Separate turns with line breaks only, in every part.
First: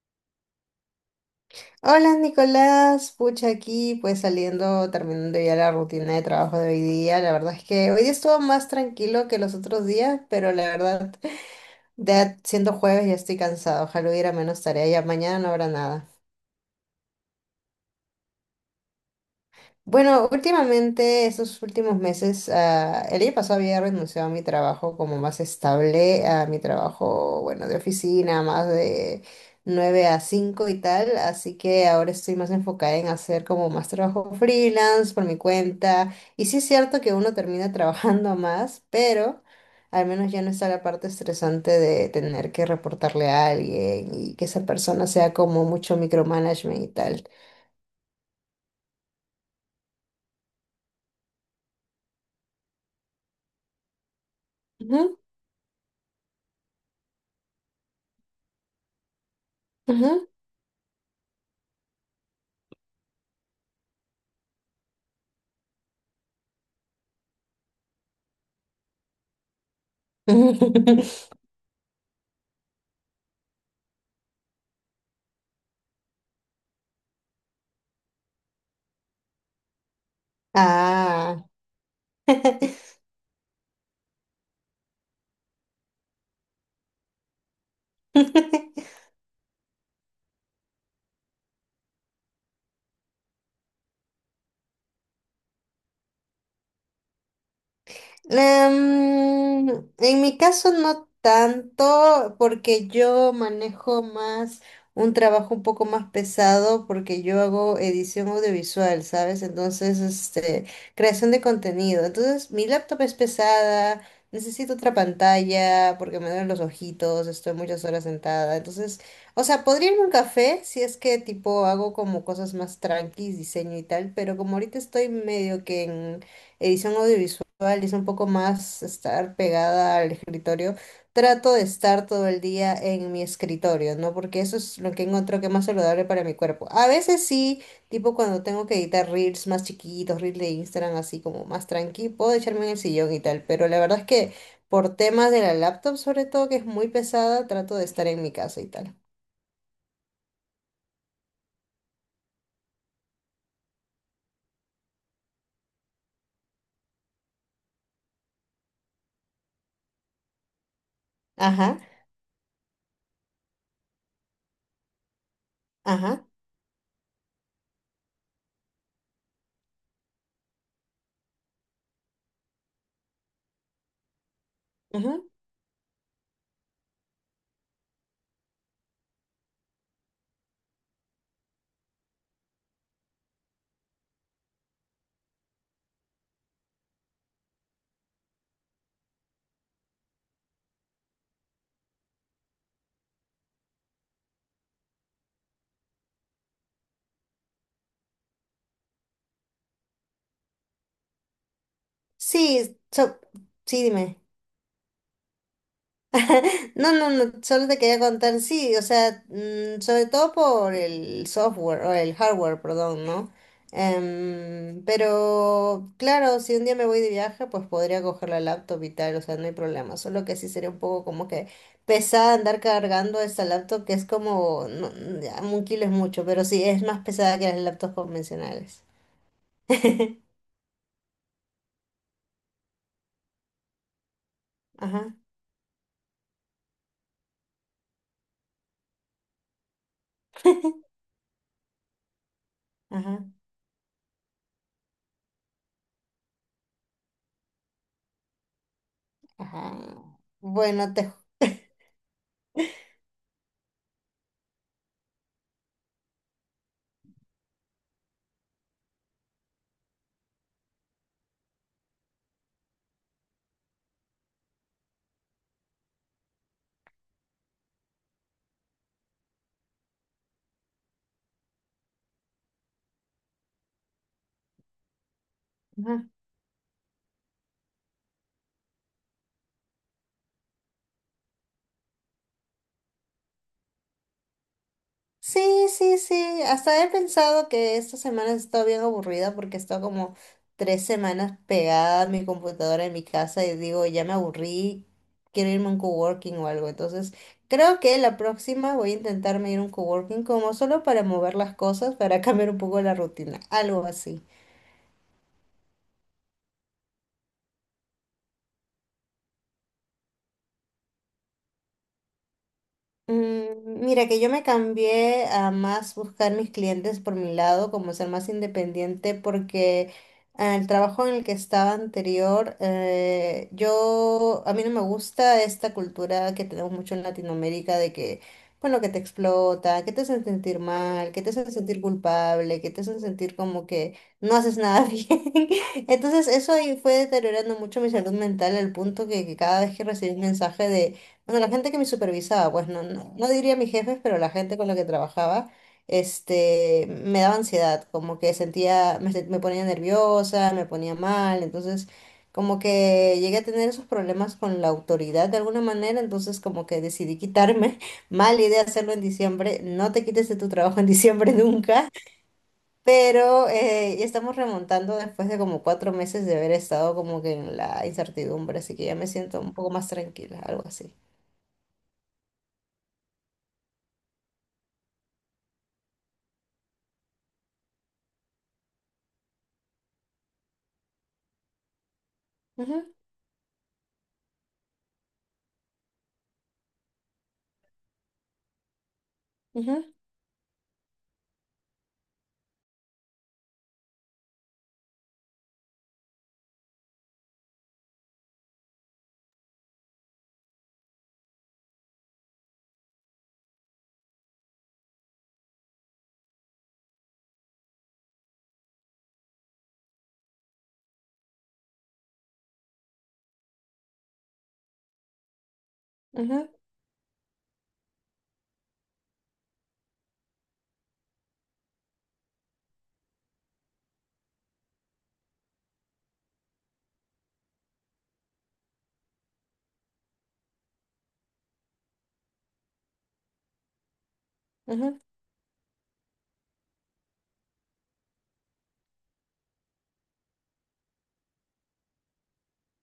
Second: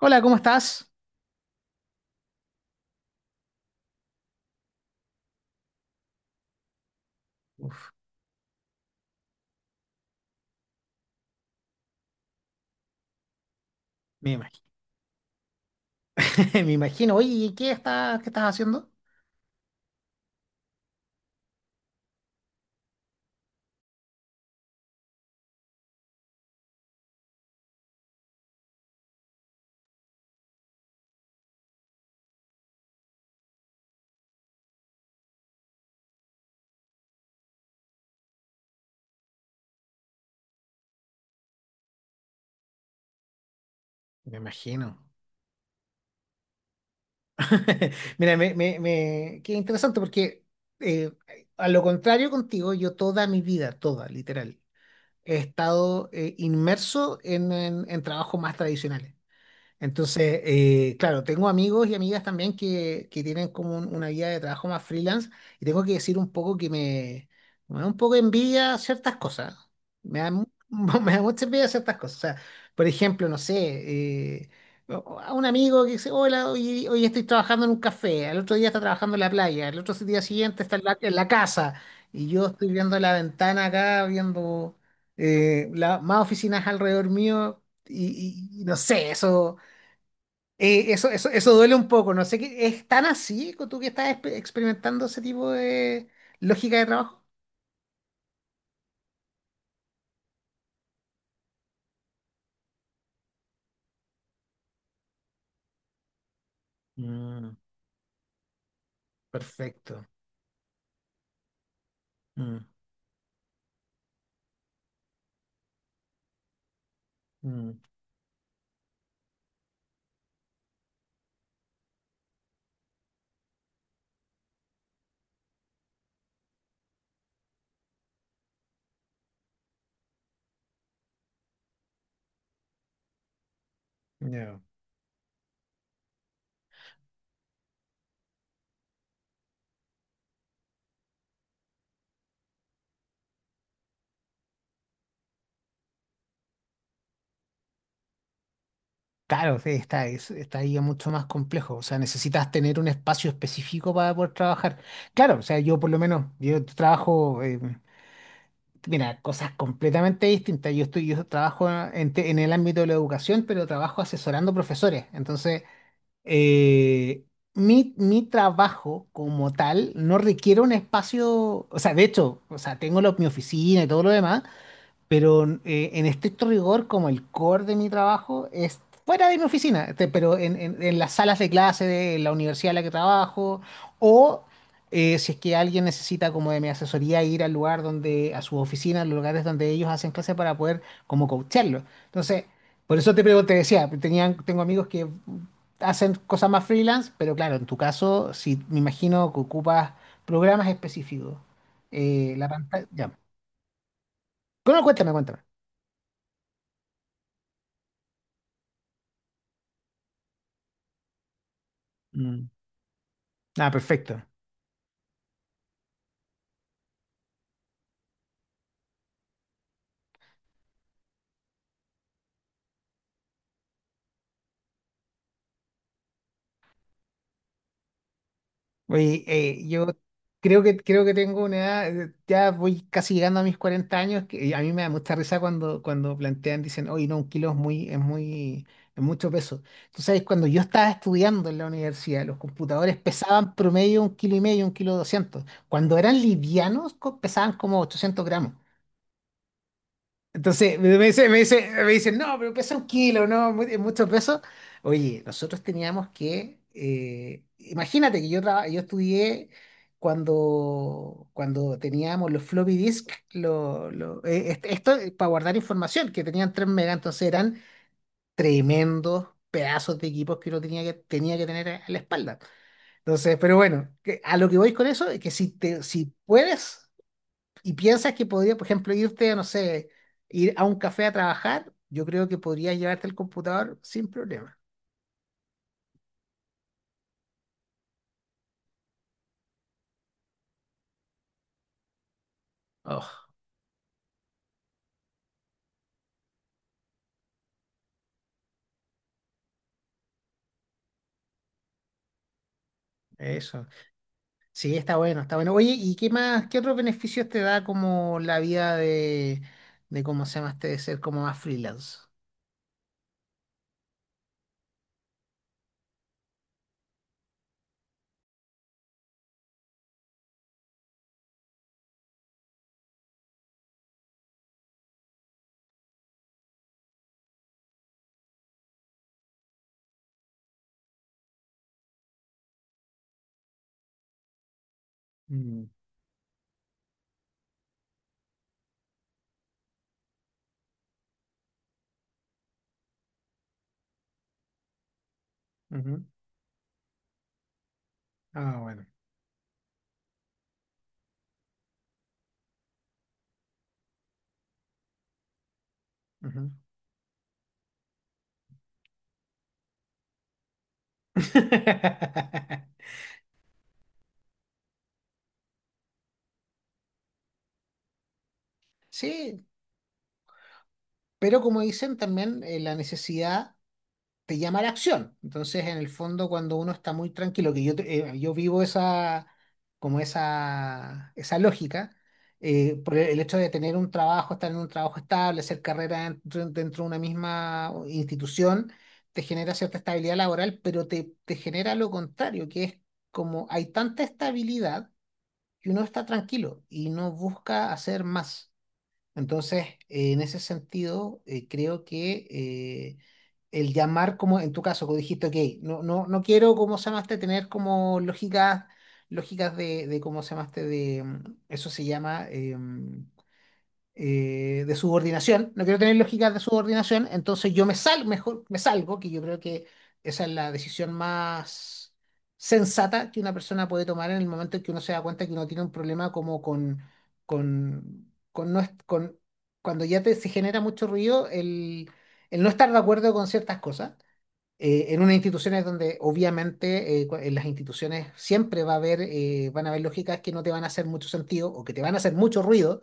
Hola, ¿cómo estás?
Hola Nicolás, pucha aquí, pues saliendo, terminando ya la rutina de trabajo de hoy día. La verdad es
Uf,
que hoy día estuvo más tranquilo que los otros días, pero la verdad, ya siendo jueves ya estoy cansado. Ojalá
me
hubiera menos
imagino.
tarea, ya mañana no habrá nada.
Me imagino. Oye, ¿qué estás haciendo?
Bueno, últimamente, estos últimos meses, el año pasado había renunciado a mi trabajo como más estable, a mi trabajo, bueno, de oficina, más de 9 a 5 y tal, así que ahora estoy más enfocada en hacer como más trabajo freelance por mi cuenta. Y sí es cierto que uno termina trabajando más, pero al menos ya no está la parte estresante de tener que reportarle a alguien y
Me
que esa
imagino.
persona sea como mucho micromanagement y tal.
Mira, qué interesante porque eh, a lo contrario contigo, yo toda mi vida, toda, literal,
Ujú,
he estado inmerso en trabajos más tradicionales.
ujú.
Entonces, claro, tengo amigos y amigas también que tienen como una vida de trabajo más freelance y tengo que decir un poco que me da un poco de envidia ciertas cosas. Me da, mu- me da mucha envidia ciertas cosas. O sea, por ejemplo, no sé, eh, a un amigo que dice, hola, hoy estoy trabajando en un café, al otro día está trabajando en la playa, al otro día siguiente está en la
Ah.
casa y yo estoy viendo la ventana acá, viendo más oficinas alrededor mío y no sé, eso. Eso duele un poco, no sé qué. ¿Es tan así tú que estás experimentando ese tipo de lógica de trabajo?
Em, en mi caso no tanto, porque yo manejo más un trabajo un poco más pesado, porque yo
Mm,
hago edición audiovisual, ¿sabes? Entonces,
perfecto.
este, creación de contenido. Entonces,
Mm.
mi laptop es pesada, necesito otra pantalla, porque me duelen los ojitos, estoy
Mm.
muchas horas sentada. Entonces, o sea, podría irme a un café si es que tipo hago como cosas más tranquis, diseño y tal, pero como ahorita estoy medio que en edición audiovisual, visual y es un poco más estar pegada al escritorio, trato de estar todo el día en mi escritorio, ¿no? Porque eso
Ya.
es lo que encuentro que es más saludable para mi cuerpo. A veces sí, tipo cuando tengo que editar reels más chiquitos, reels de Instagram así como más tranqui, puedo echarme en el sillón y tal, pero la verdad es que por temas de la laptop sobre todo, que es muy pesada, trato de estar en mi casa y tal.
Claro, sí, está ahí mucho más complejo, o sea, necesitas tener un espacio específico para poder trabajar. Claro, o sea, yo por lo menos, mira, cosas completamente distintas, yo trabajo
Ajá,
en el ámbito de la educación, pero trabajo asesorando profesores, entonces
ajá,
eh, mi trabajo como tal no requiere un espacio, o sea, de hecho, o sea, tengo mi oficina y todo lo demás,
ajá.
pero en estricto rigor, como el core de mi trabajo es fuera de mi oficina, este, pero en las salas de clase de la universidad en la que trabajo, o si es que alguien necesita como de mi asesoría ir al lugar donde, a sus oficinas, a los lugares donde ellos hacen clase para poder como coacharlo. Entonces, por eso te pregunto, te decía, tengo amigos que hacen cosas más freelance, pero claro, en tu caso, si me imagino que ocupas programas específicos, la
Sí,
pantalla, ya.
sí, dime.
Bueno,
No, no, no, solo te quería contar, sí, o sea, sobre todo por el software, o el
cuéntame.
hardware, perdón, ¿no?
Ah, perfecto.
Pero claro, si un día me voy de viaje, pues podría coger la laptop y tal, o sea, no hay problema, solo que sí sería un poco como que pesada andar cargando esta laptop, que es como, no, ya, un kilo es mucho, pero sí, es más pesada que las laptops convencionales.
Oye, yo creo que tengo una edad, ya voy casi llegando a mis 40 años, que a mí me da mucha
Ajá,
risa cuando plantean, dicen, oye, no, un kilo es es mucho peso. Tú sabes, cuando yo estaba estudiando en la universidad, los computadores
ajá,
pesaban promedio un kilo y medio, un kilo doscientos. Cuando eran livianos, pesaban como 800 gramos.
ajá.
Entonces
Bueno,
me dicen, no, pero pesa un kilo, no, es mucho peso. Oye, nosotros teníamos imagínate que yo estudié cuando teníamos los floppy disk, esto para guardar información, que tenían 3 megas, entonces eran tremendos pedazos de equipos que uno tenía que tener a la espalda. Entonces, pero bueno, a lo que voy con eso es que
ju-
si puedes y piensas que podría, por ejemplo, irte, no sé, ir a un café a trabajar, yo creo que podrías llevarte el computador sin problema.
Sí, sí, sí. Hasta he pensado que esta semana he estado bien aburrida porque he estado como 3 semanas pegada a mi computadora en mi
Oh,
casa y digo, ya me aburrí, quiero irme a un coworking o algo. Entonces, creo que la próxima voy a intentarme ir a un coworking como solo para mover las cosas, para cambiar un poco la rutina,
eso.
algo así.
Sí, está bueno, está bueno. Oye, ¿y qué más, qué otros beneficios te da como la vida de cómo se llama este, de ser como más freelance?
Mira que yo me cambié a más buscar mis clientes por mi lado, como ser más independiente, porque el trabajo en el que estaba anterior, a mí no me gusta esta cultura que tenemos mucho en Latinoamérica de que, bueno, que te explota, que te hacen sentir mal, que te hacen sentir culpable, que te hacen sentir como que no haces nada bien.
Mm.
Entonces eso ahí fue deteriorando mucho mi salud mental al punto que cada vez que recibí un mensaje de bueno, la gente que me supervisaba, pues no, no, no diría mis jefes, pero la gente con la que trabajaba,
Ujú.
este, me daba ansiedad, como que
Ah, bueno.
sentía, me ponía nerviosa, me ponía mal, entonces como que llegué a tener esos problemas con la autoridad de alguna manera, entonces
Ujú.
como que decidí quitarme, mala idea hacerlo en diciembre, no te quites de tu trabajo en diciembre nunca, pero ya estamos remontando después de como 4 meses de haber estado como que en la incertidumbre, así que ya me siento
Sí,
un poco más tranquila, algo así.
pero como dicen también, la necesidad te llama a la acción. Entonces, en el fondo, cuando uno está muy tranquilo, yo vivo esa, como esa lógica, por el hecho de tener un trabajo, estar en un trabajo estable, hacer carrera dentro de una misma institución, te genera cierta
Ajá,
estabilidad laboral, pero te genera lo contrario, que es como hay tanta estabilidad que uno está tranquilo y no busca hacer más. Entonces, en ese sentido, creo que el llamar, como en tu caso, como dijiste, ok, no, no, no quiero, como se llamaste, tener como lógicas de cómo se llamaste, eso se llama de subordinación, no quiero tener lógicas de
ajá,
subordinación, entonces mejor me salgo, que yo creo que esa es la decisión más sensata que una persona puede tomar en el momento en que uno se da cuenta que uno tiene un problema como con, no es- con- cuando ya se genera mucho ruido, el no estar de acuerdo con ciertas cosas.
ajá,
En unas instituciones donde obviamente en las instituciones siempre van a haber lógicas que no te van a hacer mucho sentido o que te van a hacer mucho ruido,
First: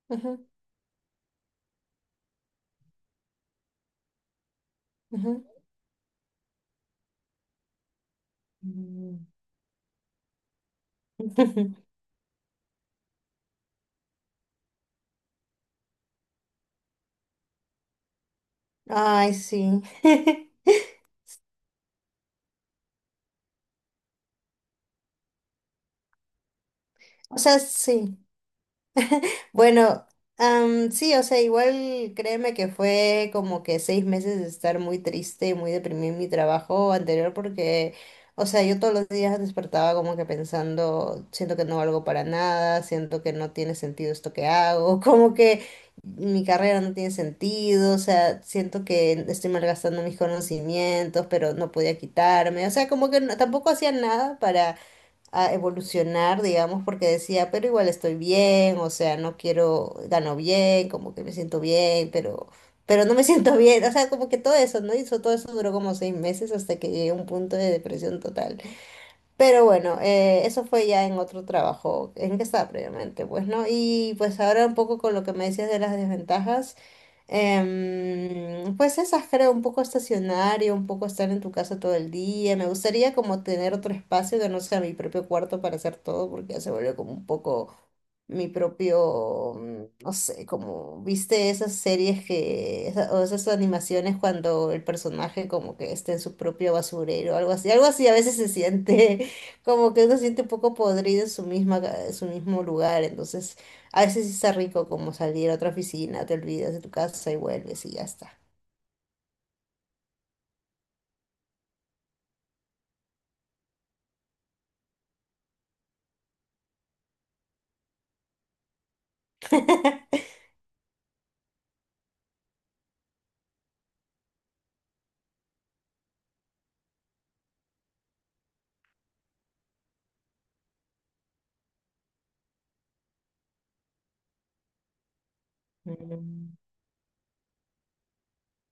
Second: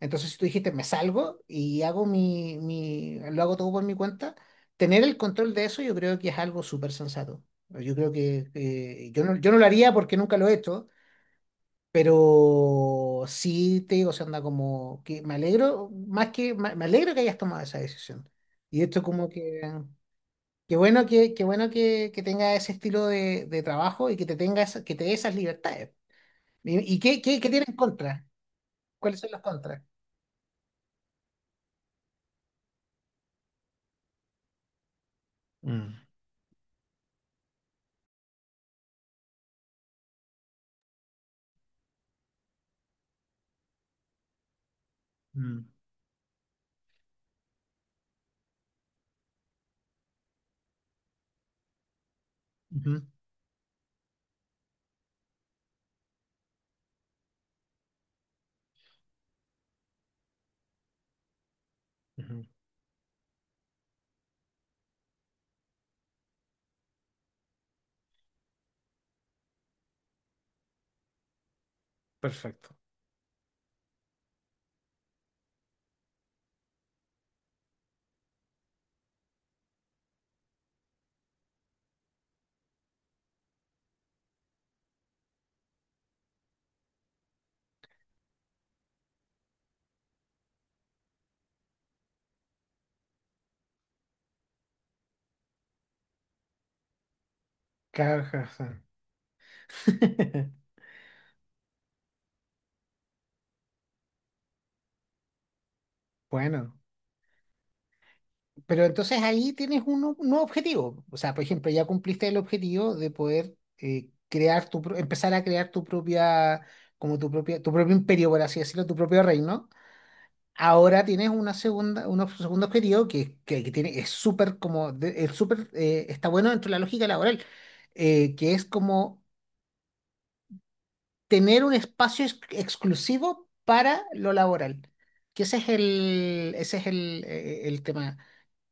entonces, si
ajá,
tú dijiste, me salgo y hago lo hago todo por mi cuenta, tener el
ajá.
control de eso yo creo que es algo súper sensato. Yo creo que
Mm.
yo no lo haría porque nunca lo he hecho, pero sí te digo, se anda como que me alegro, más que me alegro que hayas tomado esa decisión. Y esto como
Ay,
que,
sí.
qué bueno que, qué bueno que tenga ese estilo de trabajo y que te que te dé esas libertades. ¿Y
O
qué
sea,
tiene en
sí.
contra? ¿Cuáles son los contras?
Bueno, sí, o sea, igual créeme que fue como que 6 meses de estar muy triste y muy
Mm.
deprimida en mi trabajo anterior porque, o sea, yo todos los días despertaba como que pensando, siento que no valgo para nada, siento que no tiene sentido esto que hago, como
Mm.
que mi carrera no tiene sentido, o sea, siento que estoy malgastando mis conocimientos, pero no podía quitarme, o sea,
Ujú.
como que tampoco hacía nada a evolucionar, digamos, porque decía, pero igual estoy bien, o sea, no quiero, gano bien, como que me siento bien,
Ujú.
pero, no me siento bien, o sea, como que todo eso, ¿no? Y eso, todo eso duró como 6 meses hasta que llegué a un punto de depresión total. Pero bueno, eso fue ya en otro trabajo en que estaba
Perfecto.
previamente, pues, ¿no? Y pues ahora un poco con lo que me decías de las desventajas, pues esas creo, un poco estacionario, un poco estar en tu casa todo el día. Me gustaría como tener otro espacio que no sea mi propio cuarto para hacer todo, porque ya se volvió como un poco mi propio, no sé, como viste esas series que, o esas animaciones cuando el personaje como que está en su propio basurero, algo así a veces se
Caja.
siente como que uno se siente un poco podrido en su mismo lugar, entonces a veces sí está rico como salir a otra oficina, te olvidas
Bueno,
de tu casa y vuelves y ya está.
pero entonces ahí tienes un nuevo objetivo. O sea, por ejemplo, ya cumpliste el objetivo de poder empezar a crear tu propia, como tu propio imperio, por así decirlo, tu propio reino. Ahora tienes una segunda, un ob- segundo objetivo es súper como, es súper, está bueno dentro de la lógica laboral, que es como tener un espacio exclusivo para lo laboral. Que
Mm.
ese es el tema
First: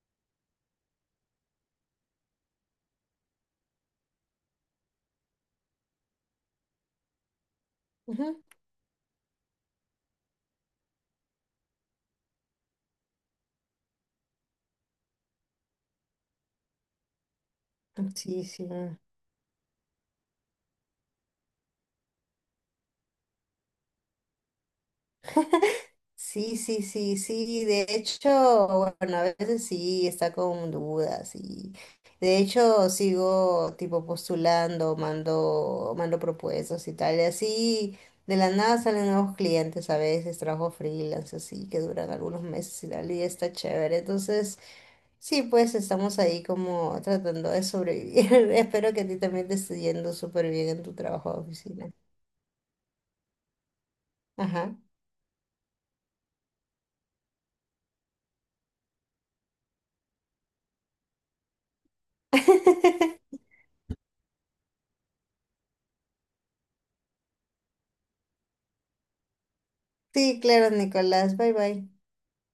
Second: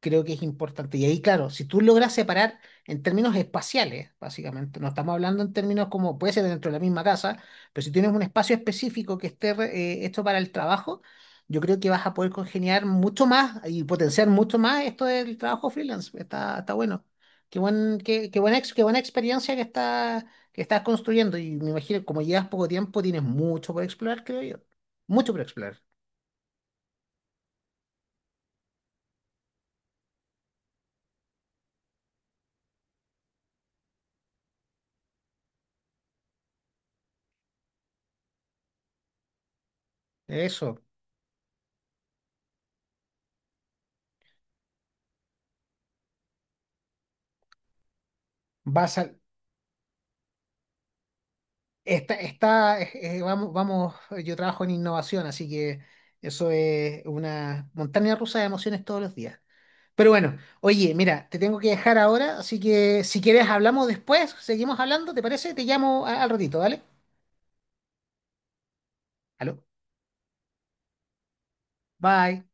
creo que es importante. Y ahí, claro, si tú logras separar en términos espaciales, básicamente, no estamos hablando en términos como puede ser dentro de la misma casa, pero si tienes un
Ujú.
espacio específico que esté hecho para el trabajo, yo creo que vas a poder congeniar mucho más y potenciar mucho más esto del trabajo freelance. Está bueno. Qué buen, qué, qué
Sí,
buena,
sí.
ex- qué buena experiencia que estás construyendo. Y me imagino, como llevas poco tiempo, tienes mucho por explorar, creo yo. Mucho por explorar.
Sí, sí, sí, sí. De hecho, bueno, a veces sí está con dudas y de hecho sigo tipo postulando, mando propuestas y tal. Y así de la nada salen nuevos clientes a veces, trabajo
Eso.
freelance así que duran algunos meses y tal y está chévere. Entonces, sí, pues estamos ahí como tratando de sobrevivir. Espero
Vas
que a
a,
ti también te esté yendo súper bien en tu trabajo de oficina.
Está, está, eh, vamos, vamos, yo trabajo en
Ajá.
innovación, así que eso es una montaña rusa de emociones todos los días. Pero bueno, oye, mira, te tengo que dejar ahora, así que si quieres hablamos después, seguimos hablando, ¿te parece? Te llamo al ratito, ¿vale? Aló,
Sí, claro, Nicolás. Bye bye.
bye.